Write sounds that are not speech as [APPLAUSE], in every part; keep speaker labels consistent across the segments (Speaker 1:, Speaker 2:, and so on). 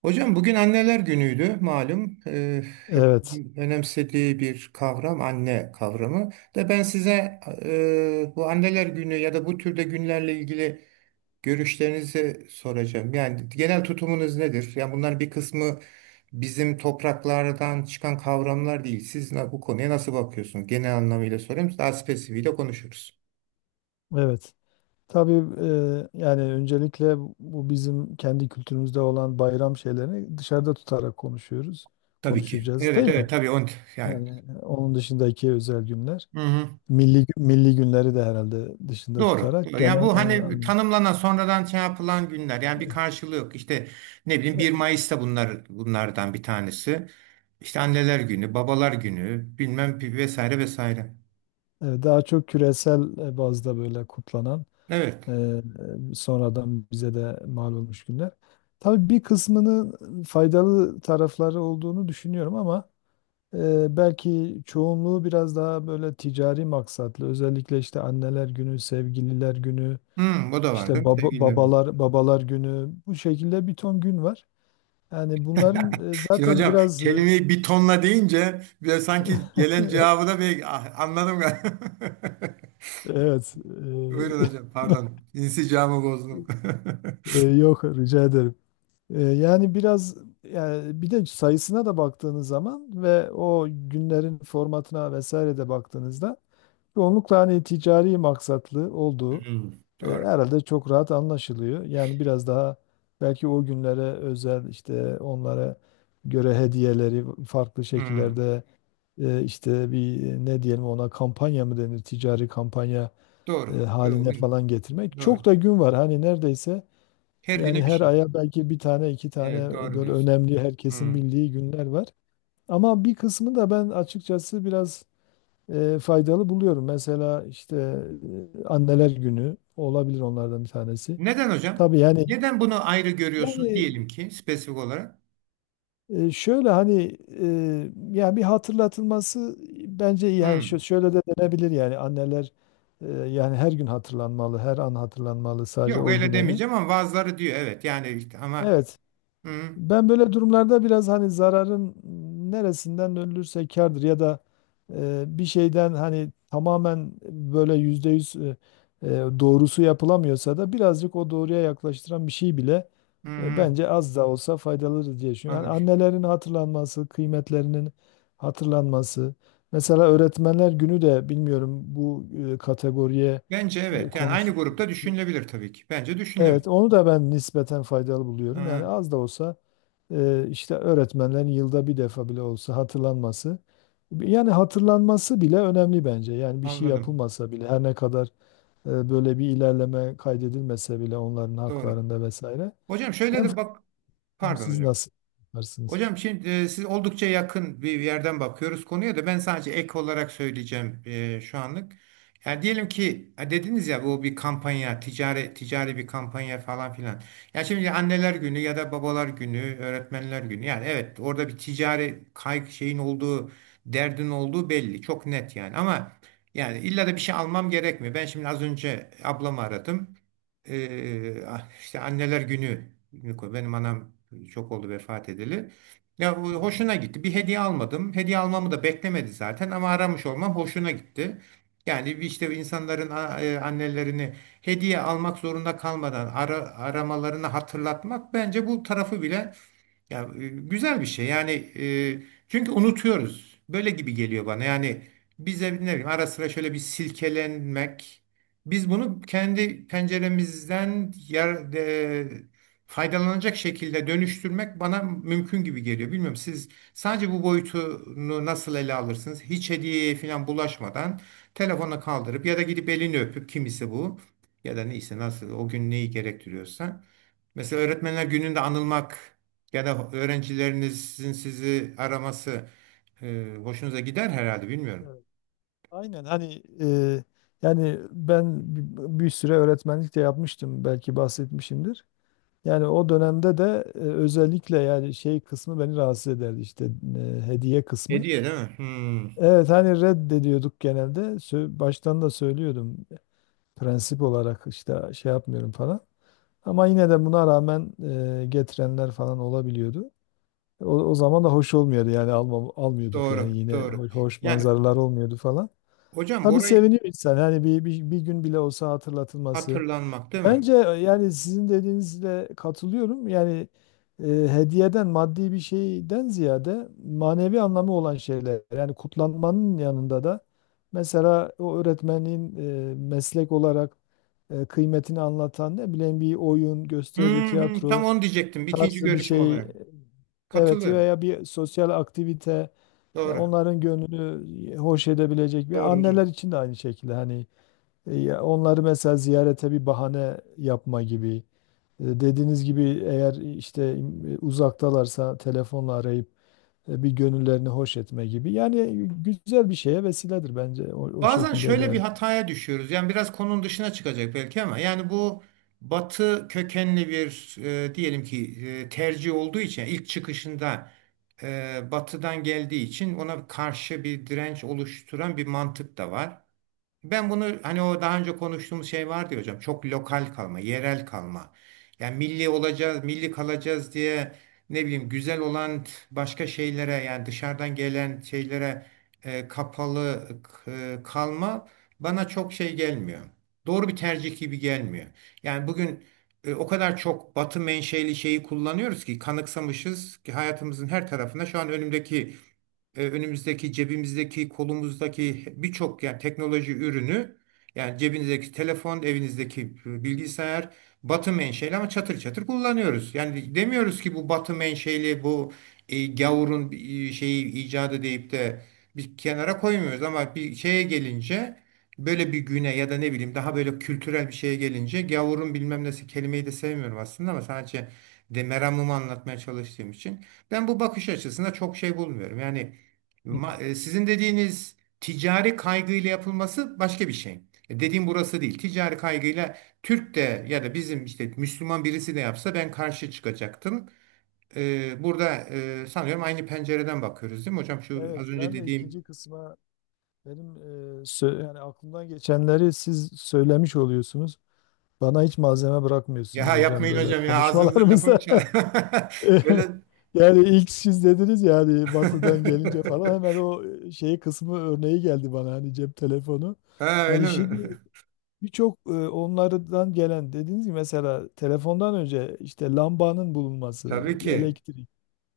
Speaker 1: Hocam bugün anneler günüydü malum. Hep
Speaker 2: Evet,
Speaker 1: önemsediği bir kavram anne kavramı. Da ben size bu anneler günü ya da bu türde günlerle ilgili görüşlerinizi soracağım. Yani genel tutumunuz nedir? Yani bunların bir kısmı bizim topraklardan çıkan kavramlar değil. Siz bu konuya nasıl bakıyorsunuz? Genel anlamıyla sorayım. Daha spesifiğiyle konuşuruz.
Speaker 2: evet. Tabii yani öncelikle bu bizim kendi kültürümüzde olan bayram şeylerini dışarıda tutarak konuşuyoruz.
Speaker 1: Tabii ki.
Speaker 2: Konuşacağız
Speaker 1: Evet,
Speaker 2: değil mi?
Speaker 1: evet, tabii on yani.
Speaker 2: Yani onun dışındaki özel günler. Milli günleri de herhalde dışında
Speaker 1: Doğru,
Speaker 2: tutarak
Speaker 1: doğru. Yani
Speaker 2: genel
Speaker 1: bu hani tanımlanan sonradan şey yapılan günler. Yani bir karşılığı yok. İşte ne bileyim bir Mayıs'ta bunlar bunlardan bir tanesi. İşte anneler günü, babalar günü, bilmem vesaire vesaire.
Speaker 2: daha çok küresel bazda böyle kutlanan e,
Speaker 1: Evet.
Speaker 2: sonradan bize de mal olmuş günler. Tabii bir kısmının faydalı tarafları olduğunu düşünüyorum ama belki çoğunluğu biraz daha böyle ticari maksatlı. Özellikle işte anneler günü, sevgililer günü,
Speaker 1: Hmm, bu da var
Speaker 2: işte
Speaker 1: değil mi,
Speaker 2: baba,
Speaker 1: sevgililer günü?
Speaker 2: babalar babalar günü, bu şekilde bir ton gün var. Yani bunların
Speaker 1: Şimdi
Speaker 2: zaten
Speaker 1: hocam,
Speaker 2: biraz
Speaker 1: kelimeyi bir tonla deyince bir sanki gelen cevabı
Speaker 2: [LAUGHS]
Speaker 1: da bir ah, anladım galiba. [LAUGHS]
Speaker 2: evet
Speaker 1: Buyurun hocam, pardon. İnsicamı bozdum. [LAUGHS]
Speaker 2: [LAUGHS] yok, rica ederim. Yani biraz, yani bir de sayısına da baktığınız zaman ve o günlerin formatına vesaire de baktığınızda çoğunlukla hani ticari maksatlı olduğu
Speaker 1: Hmm, doğru.
Speaker 2: Herhalde çok rahat anlaşılıyor. Yani biraz daha belki o günlere özel, işte onlara göre hediyeleri farklı
Speaker 1: Hmm,
Speaker 2: şekillerde işte bir, ne diyelim ona, kampanya mı denir, ticari kampanya
Speaker 1: doğru. Doğru.
Speaker 2: haline falan getirmek. Çok
Speaker 1: Doğru.
Speaker 2: da gün var hani, neredeyse
Speaker 1: Her
Speaker 2: yani
Speaker 1: güne bir
Speaker 2: her
Speaker 1: şey.
Speaker 2: aya belki bir tane iki
Speaker 1: Evet,
Speaker 2: tane
Speaker 1: doğru
Speaker 2: böyle
Speaker 1: diyorsun.
Speaker 2: önemli, herkesin
Speaker 1: Hmm.
Speaker 2: bildiği günler var. Ama bir kısmı da, ben açıkçası biraz faydalı buluyorum. Mesela işte anneler günü olabilir onlardan bir tanesi.
Speaker 1: Neden hocam?
Speaker 2: Tabii yani
Speaker 1: Neden bunu ayrı görüyorsunuz diyelim
Speaker 2: yani
Speaker 1: ki, spesifik olarak?
Speaker 2: şöyle hani yani bir hatırlatılması bence iyi. Yani şö-
Speaker 1: Hmm.
Speaker 2: şöyle de denebilir, yani anneler yani her gün hatırlanmalı, her an hatırlanmalı, sadece
Speaker 1: Yok,
Speaker 2: o
Speaker 1: öyle
Speaker 2: günemi.
Speaker 1: demeyeceğim ama bazıları diyor evet yani işte ama
Speaker 2: Evet.
Speaker 1: hmm,
Speaker 2: Ben böyle durumlarda biraz hani zararın neresinden ölürse kârdır ya da bir şeyden hani tamamen böyle %100 e, doğrusu yapılamıyorsa da birazcık o doğruya yaklaştıran bir şey bile
Speaker 1: hmm, hmm,
Speaker 2: bence az da olsa faydalıdır diye düşünüyorum. Yani
Speaker 1: anladım.
Speaker 2: annelerin hatırlanması, kıymetlerinin hatırlanması. Mesela öğretmenler günü de, bilmiyorum bu kategoriye
Speaker 1: Bence
Speaker 2: e,
Speaker 1: evet yani
Speaker 2: konuş,
Speaker 1: aynı grupta düşünülebilir tabii ki. Bence düşünülebilir.
Speaker 2: evet, onu da ben nispeten faydalı buluyorum. Yani
Speaker 1: Ha,
Speaker 2: az da olsa işte öğretmenlerin yılda bir defa bile olsa hatırlanması. Yani hatırlanması bile önemli bence. Yani bir şey
Speaker 1: anladım.
Speaker 2: yapılmasa bile, her ne kadar böyle bir ilerleme kaydedilmese bile onların
Speaker 1: Doğru.
Speaker 2: haklarında vesaire.
Speaker 1: Hocam şöyle
Speaker 2: Ben
Speaker 1: de bak,
Speaker 2: bilmiyorum,
Speaker 1: pardon
Speaker 2: siz
Speaker 1: hocam.
Speaker 2: nasıl yaparsınız?
Speaker 1: Hocam şimdi siz, oldukça yakın bir yerden bakıyoruz konuya, da ben sadece ek olarak söyleyeceğim şu anlık. Yani diyelim ki ha, dediniz ya, bu bir kampanya, ticari ticari bir kampanya falan filan. Ya şimdi anneler günü ya da babalar günü, öğretmenler günü. Yani evet, orada bir ticari kaygı şeyin olduğu, derdin olduğu belli. Çok net yani ama yani illa da bir şey almam gerekmiyor. Ben şimdi az önce ablamı aradım. Ah, işte anneler günü, benim anam çok oldu vefat edeli. Ya o
Speaker 2: Anladım.
Speaker 1: hoşuna gitti. Bir hediye almadım. Hediye almamı da beklemedi zaten ama aramış olmam hoşuna gitti. Yani işte insanların annelerini hediye almak zorunda kalmadan aramalarını hatırlatmak bence, bu tarafı bile ya güzel bir şey. Yani çünkü unutuyoruz. Böyle gibi geliyor bana. Yani bize, ne bileyim, ara sıra şöyle bir silkelenmek. Biz bunu kendi penceremizden faydalanacak şekilde dönüştürmek bana mümkün gibi geliyor. Bilmiyorum, siz sadece bu boyutunu nasıl ele alırsınız? Hiç hediyeye falan bulaşmadan, telefona kaldırıp ya da gidip elini öpüp, kimisi bu ya da neyse nasıl o gün neyi gerektiriyorsa. Mesela öğretmenler gününde anılmak ya da öğrencilerinizin sizi araması hoşunuza gider herhalde, bilmiyorum.
Speaker 2: Evet. Aynen, hani yani ben bir süre öğretmenlik de yapmıştım, belki bahsetmişimdir. Yani o dönemde de özellikle yani şey kısmı beni rahatsız ederdi, işte hediye kısmı.
Speaker 1: Hediye değil mi? Hmm,
Speaker 2: Evet, hani reddediyorduk genelde. Baştan da söylüyordum, prensip olarak işte şey yapmıyorum falan. Ama yine de buna rağmen getirenler falan olabiliyordu. O zaman da hoş olmuyordu, yani almıyorduk, yani
Speaker 1: doğru,
Speaker 2: yine
Speaker 1: doğru.
Speaker 2: hoş
Speaker 1: Yani
Speaker 2: manzaralar olmuyordu falan.
Speaker 1: hocam,
Speaker 2: Tabii
Speaker 1: orayı
Speaker 2: seviniyor insan hani, bir gün bile olsa hatırlatılması.
Speaker 1: hatırlanmak değil mi?
Speaker 2: Bence yani sizin dediğinizle katılıyorum. Yani hediyeden, maddi bir şeyden ziyade manevi anlamı olan şeyler. Yani kutlanmanın yanında da mesela o öğretmenin meslek olarak kıymetini anlatan, ne bileyim bir oyun,
Speaker 1: Hı
Speaker 2: gösteri,
Speaker 1: hı, tam
Speaker 2: tiyatro
Speaker 1: onu diyecektim ikinci
Speaker 2: tarzı bir
Speaker 1: görüşüm
Speaker 2: şey.
Speaker 1: olarak.
Speaker 2: Evet,
Speaker 1: Katılıyorum.
Speaker 2: veya bir sosyal aktivite,
Speaker 1: Doğru,
Speaker 2: onların gönlünü hoş edebilecek. Bir
Speaker 1: doğru.
Speaker 2: anneler için de aynı şekilde hani ya onları mesela ziyarete bir bahane yapma gibi. Dediğiniz gibi, eğer işte uzaktalarsa telefonla arayıp bir gönüllerini hoş etme gibi. Yani güzel bir şeye vesiledir bence, o, o
Speaker 1: Bazen
Speaker 2: şekilde
Speaker 1: şöyle bir
Speaker 2: değerli.
Speaker 1: hataya düşüyoruz. Yani biraz konunun dışına çıkacak belki ama yani bu, Batı kökenli bir diyelim ki tercih olduğu için ilk çıkışında Batı'dan geldiği için ona karşı bir direnç oluşturan bir mantık da var. Ben bunu, hani o daha önce konuştuğumuz şey vardı ya hocam, çok lokal kalma, yerel kalma. Yani milli olacağız, milli kalacağız diye ne bileyim güzel olan başka şeylere, yani dışarıdan gelen şeylere kapalı kalma bana çok şey gelmiyor. Doğru bir tercih gibi gelmiyor. Yani bugün o kadar çok Batı menşeli şeyi kullanıyoruz ki, kanıksamışız ki hayatımızın her tarafında, şu an önümüzdeki, cebimizdeki, kolumuzdaki birçok yani teknoloji ürünü, yani cebinizdeki telefon, evinizdeki bilgisayar batı menşeli ama çatır çatır kullanıyoruz. Yani demiyoruz ki bu batı menşeli, bu gavurun şeyi icadı deyip de bir kenara koymuyoruz ama bir şeye gelince, böyle bir güne ya da ne bileyim daha böyle kültürel bir şeye gelince, gavurun bilmem nesi, kelimeyi de sevmiyorum aslında ama sadece de meramımı anlatmaya çalıştığım için, ben bu bakış açısında çok şey bulmuyorum. Yani
Speaker 2: Evet,
Speaker 1: sizin dediğiniz, ticari kaygıyla yapılması, başka bir şey. Dediğim burası değil. Ticari kaygıyla Türk de ya da bizim işte Müslüman birisi de yapsa ben karşı çıkacaktım. Burada sanıyorum aynı pencereden bakıyoruz değil mi hocam? Şu az
Speaker 2: evet,
Speaker 1: önce
Speaker 2: ben de
Speaker 1: dediğim,
Speaker 2: ikinci kısma, benim yani aklımdan geçenleri siz söylemiş oluyorsunuz. Bana hiç malzeme bırakmıyorsunuz
Speaker 1: ya
Speaker 2: hocam,
Speaker 1: yapmayın
Speaker 2: böyle
Speaker 1: hocam, ya ağzınıza lafımı
Speaker 2: konuşmalarımızda.
Speaker 1: çal. [LAUGHS] Öyle.
Speaker 2: [LAUGHS] [LAUGHS] Yani ilk siz dediniz ya, hani batıdan gelince falan hemen
Speaker 1: [LAUGHS]
Speaker 2: o şeyi kısmı örneği geldi bana, hani cep telefonu.
Speaker 1: Ha,
Speaker 2: Yani
Speaker 1: öyle mi?
Speaker 2: şimdi
Speaker 1: [LAUGHS]
Speaker 2: birçok onlardan gelen, dediğiniz gibi mesela telefondan önce işte lambanın bulunması,
Speaker 1: Tabii ki.
Speaker 2: elektrik.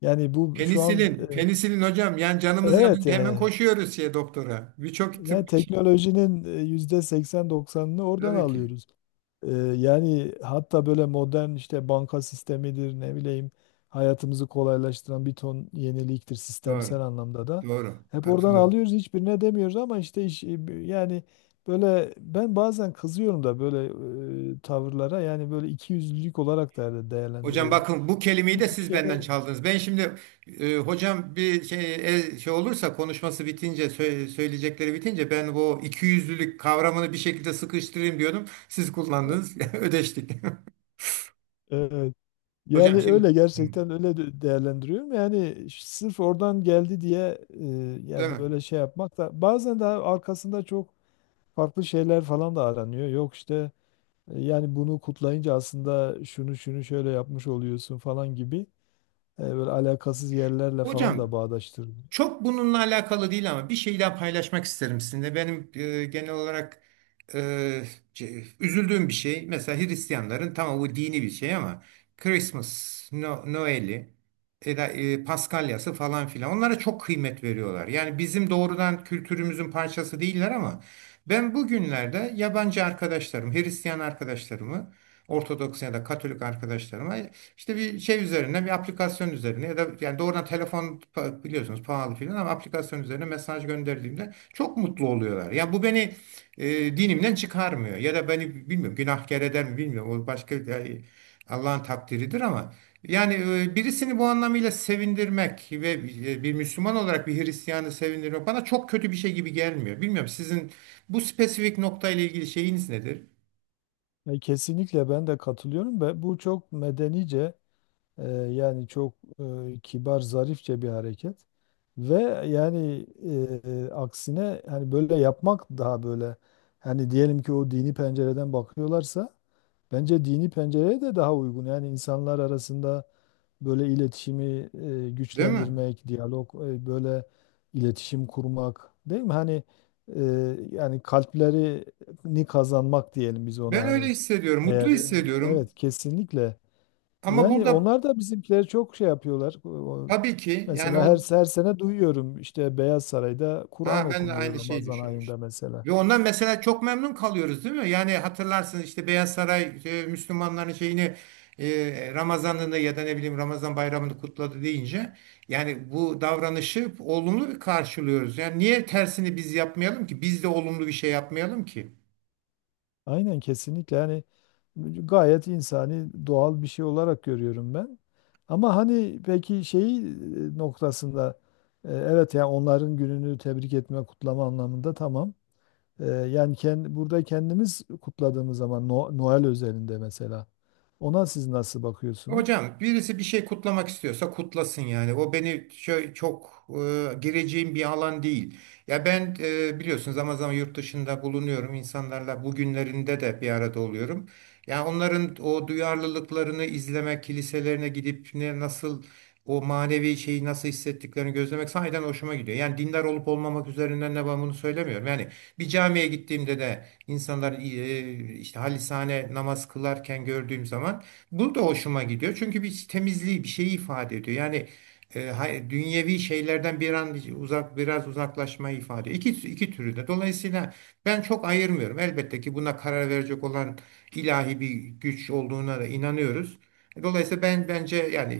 Speaker 2: Yani bu şu an
Speaker 1: Penisilin, penisilin hocam. Yani canımız
Speaker 2: evet
Speaker 1: yanınca hemen
Speaker 2: yani.
Speaker 1: koşuyoruz şey, doktora. Birçok
Speaker 2: Yani
Speaker 1: tıbbi şey.
Speaker 2: teknolojinin yüzde 80-90'ını oradan
Speaker 1: Tabii ki.
Speaker 2: alıyoruz. Yani hatta böyle modern, işte banka sistemidir, ne bileyim hayatımızı kolaylaştıran bir ton yeniliktir,
Speaker 1: Doğru.
Speaker 2: sistemsel anlamda da.
Speaker 1: Doğru.
Speaker 2: Hep oradan
Speaker 1: Katılıyorum.
Speaker 2: alıyoruz, hiçbirine demiyoruz, ama işte yani böyle ben bazen kızıyorum da böyle tavırlara. Yani böyle ikiyüzlülük olarak da
Speaker 1: Hocam
Speaker 2: değerlendiriyorum.
Speaker 1: bakın, bu kelimeyi de
Speaker 2: Hiçbir
Speaker 1: siz benden
Speaker 2: şeyine
Speaker 1: çaldınız. Ben şimdi hocam bir şey, şey olursa konuşması bitince, söyleyecekleri bitince ben bu ikiyüzlülük kavramını bir şekilde sıkıştırayım diyordum. Siz kullandınız. [LAUGHS] Ödeştik.
Speaker 2: evet,
Speaker 1: [LAUGHS]
Speaker 2: yani
Speaker 1: Hocam şimdi,
Speaker 2: öyle
Speaker 1: hı,
Speaker 2: gerçekten öyle değerlendiriyorum. Yani sırf oradan geldi diye
Speaker 1: değil
Speaker 2: ya
Speaker 1: mi?
Speaker 2: böyle şey yapmak da. Bazen de arkasında çok farklı şeyler falan da aranıyor. Yok işte yani bunu kutlayınca aslında şunu şunu şöyle yapmış oluyorsun falan gibi böyle alakasız yerlerle falan da
Speaker 1: Hocam,
Speaker 2: bağdaştırılıyor.
Speaker 1: çok bununla alakalı değil ama bir şey daha paylaşmak isterim sizinle. Benim genel olarak e, üzüldüğüm bir şey. Mesela Hristiyanların, tamam bu dini bir şey ama Christmas, no, Noel'i, Paskalya'sı falan filan, onlara çok kıymet veriyorlar. Yani bizim doğrudan kültürümüzün parçası değiller ama ben bugünlerde yabancı arkadaşlarım, Hristiyan arkadaşlarımı, Ortodoks ya da Katolik arkadaşlarıma işte bir şey üzerine, bir aplikasyon üzerine ya da yani doğrudan telefon, biliyorsunuz pahalı filan, ama aplikasyon üzerine mesaj gönderdiğimde çok mutlu oluyorlar. Ya bu beni dinimden çıkarmıyor ya da beni, bilmiyorum, günahkar eder mi bilmiyorum. O başka yani, Allah'ın takdiridir ama yani birisini bu anlamıyla sevindirmek ve bir Müslüman olarak bir Hristiyanı sevindirmek, bana çok kötü bir şey gibi gelmiyor. Bilmiyorum sizin bu spesifik noktayla ilgili şeyiniz nedir?
Speaker 2: Kesinlikle ben de katılıyorum ve bu çok medenice, yani çok kibar, zarifçe bir hareket. Ve yani aksine hani böyle yapmak daha böyle, hani diyelim ki o dini pencereden bakıyorlarsa, bence dini pencereye de daha uygun. Yani insanlar arasında böyle iletişimi
Speaker 1: Değil mi?
Speaker 2: güçlendirmek, diyalog, böyle iletişim kurmak, değil mi? Hani e, yani kalplerini kazanmak diyelim biz ona,
Speaker 1: Ben öyle
Speaker 2: hani
Speaker 1: hissediyorum, mutlu
Speaker 2: eğer,
Speaker 1: hissediyorum.
Speaker 2: evet kesinlikle.
Speaker 1: Ama
Speaker 2: Yani
Speaker 1: burada,
Speaker 2: onlar da bizimkileri çok şey yapıyorlar.
Speaker 1: tabii ki yani
Speaker 2: Mesela her,
Speaker 1: o,
Speaker 2: her sene duyuyorum işte Beyaz Saray'da Kur'an
Speaker 1: ha, ben de
Speaker 2: okunuyor
Speaker 1: aynı şeyi
Speaker 2: Ramazan ayında
Speaker 1: düşünmüştüm.
Speaker 2: mesela.
Speaker 1: Ve ondan mesela çok memnun kalıyoruz değil mi? Yani hatırlarsınız, işte Beyaz Saray Müslümanların şeyini, Ramazan'ını ya da ne bileyim Ramazan bayramını kutladı deyince, yani bu davranışı olumlu bir karşılıyoruz. Yani niye tersini biz yapmayalım ki? Biz de olumlu bir şey yapmayalım ki?
Speaker 2: Aynen kesinlikle, yani gayet insani, doğal bir şey olarak görüyorum ben. Ama hani, peki şeyi noktasında, evet yani onların gününü tebrik etme, kutlama anlamında tamam. Yani kendi, burada kendimiz kutladığımız zaman, Noel özelinde mesela, ona siz nasıl bakıyorsunuz?
Speaker 1: Hocam birisi bir şey kutlamak istiyorsa kutlasın yani. O beni çok, gireceğim bir alan değil. Ya ben biliyorsunuz zaman zaman yurt dışında bulunuyorum. İnsanlarla bugünlerinde de bir arada oluyorum. Ya onların o duyarlılıklarını izlemek, kiliselerine gidip ne nasıl o manevi şeyi nasıl hissettiklerini gözlemek sahiden hoşuma gidiyor. Yani dindar olup olmamak üzerinden ne, ben bunu söylemiyorum. Yani bir camiye gittiğimde de insanlar işte halisane namaz kılarken gördüğüm zaman, bu da hoşuma gidiyor. Çünkü bir temizliği, bir şeyi ifade ediyor. Yani dünyevi şeylerden bir an uzak, biraz uzaklaşmayı ifade ediyor. İki türü de. Dolayısıyla ben çok ayırmıyorum. Elbette ki buna karar verecek olan ilahi bir güç olduğuna da inanıyoruz. Dolayısıyla ben, bence yani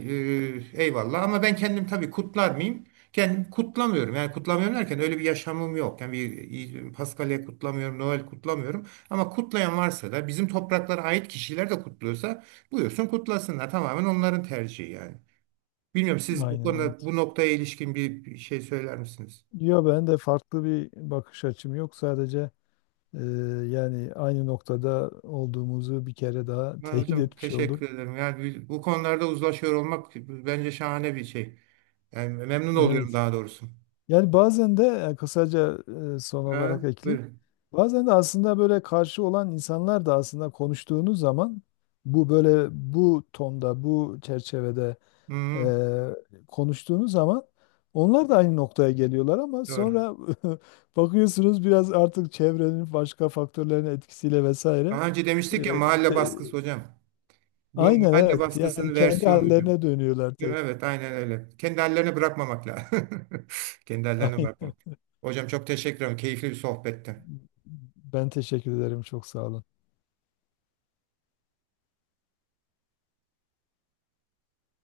Speaker 1: eyvallah ama ben kendim tabii, kutlar mıyım? Kendim kutlamıyorum. Yani kutlamıyorum derken, öyle bir yaşamım yok. Yani bir Paskalya kutlamıyorum, Noel kutlamıyorum. Ama kutlayan varsa da, bizim topraklara ait kişiler de kutluyorsa, buyursun kutlasınlar. Tamamen onların tercihi yani. Bilmiyorum, siz bu
Speaker 2: Aynen
Speaker 1: konuda,
Speaker 2: evet.
Speaker 1: bu noktaya ilişkin bir şey söyler misiniz?
Speaker 2: Yok, ben de farklı bir bakış açım yok sadece. Ee, Yani aynı noktada olduğumuzu bir kere daha [LAUGHS]
Speaker 1: Ben
Speaker 2: teyit
Speaker 1: hocam
Speaker 2: etmiş oldum.
Speaker 1: teşekkür ederim. Yani bu konularda uzlaşıyor olmak bence şahane bir şey. Yani memnun oluyorum
Speaker 2: Evet.
Speaker 1: daha doğrusu.
Speaker 2: Yani bazen de kısaca son olarak
Speaker 1: Ha,
Speaker 2: ekli.
Speaker 1: buyurun.
Speaker 2: Bazen de aslında böyle karşı olan insanlar da, aslında konuştuğunuz zaman, bu böyle bu tonda, bu çerçevede
Speaker 1: Hı,
Speaker 2: konuştuğunuz zaman, onlar da aynı noktaya geliyorlar ama
Speaker 1: doğru.
Speaker 2: sonra [LAUGHS] bakıyorsunuz, biraz artık çevrenin, başka faktörlerin etkisiyle vesaire
Speaker 1: Daha önce demiştik ya, mahalle
Speaker 2: işte,
Speaker 1: baskısı hocam. Bu
Speaker 2: aynen
Speaker 1: mahalle
Speaker 2: evet. Yani
Speaker 1: baskısının
Speaker 2: kendi
Speaker 1: versiyonu hocam.
Speaker 2: hallerine dönüyorlar.
Speaker 1: Değil mi? Evet, aynen öyle. Kendi hallerine bırakmamak lazım. [LAUGHS] Kendi
Speaker 2: [LAUGHS]
Speaker 1: hallerine
Speaker 2: Aynen.
Speaker 1: bırakmamak. Hocam çok teşekkür ederim. Keyifli bir sohbetti.
Speaker 2: Ben teşekkür ederim. Çok sağ olun.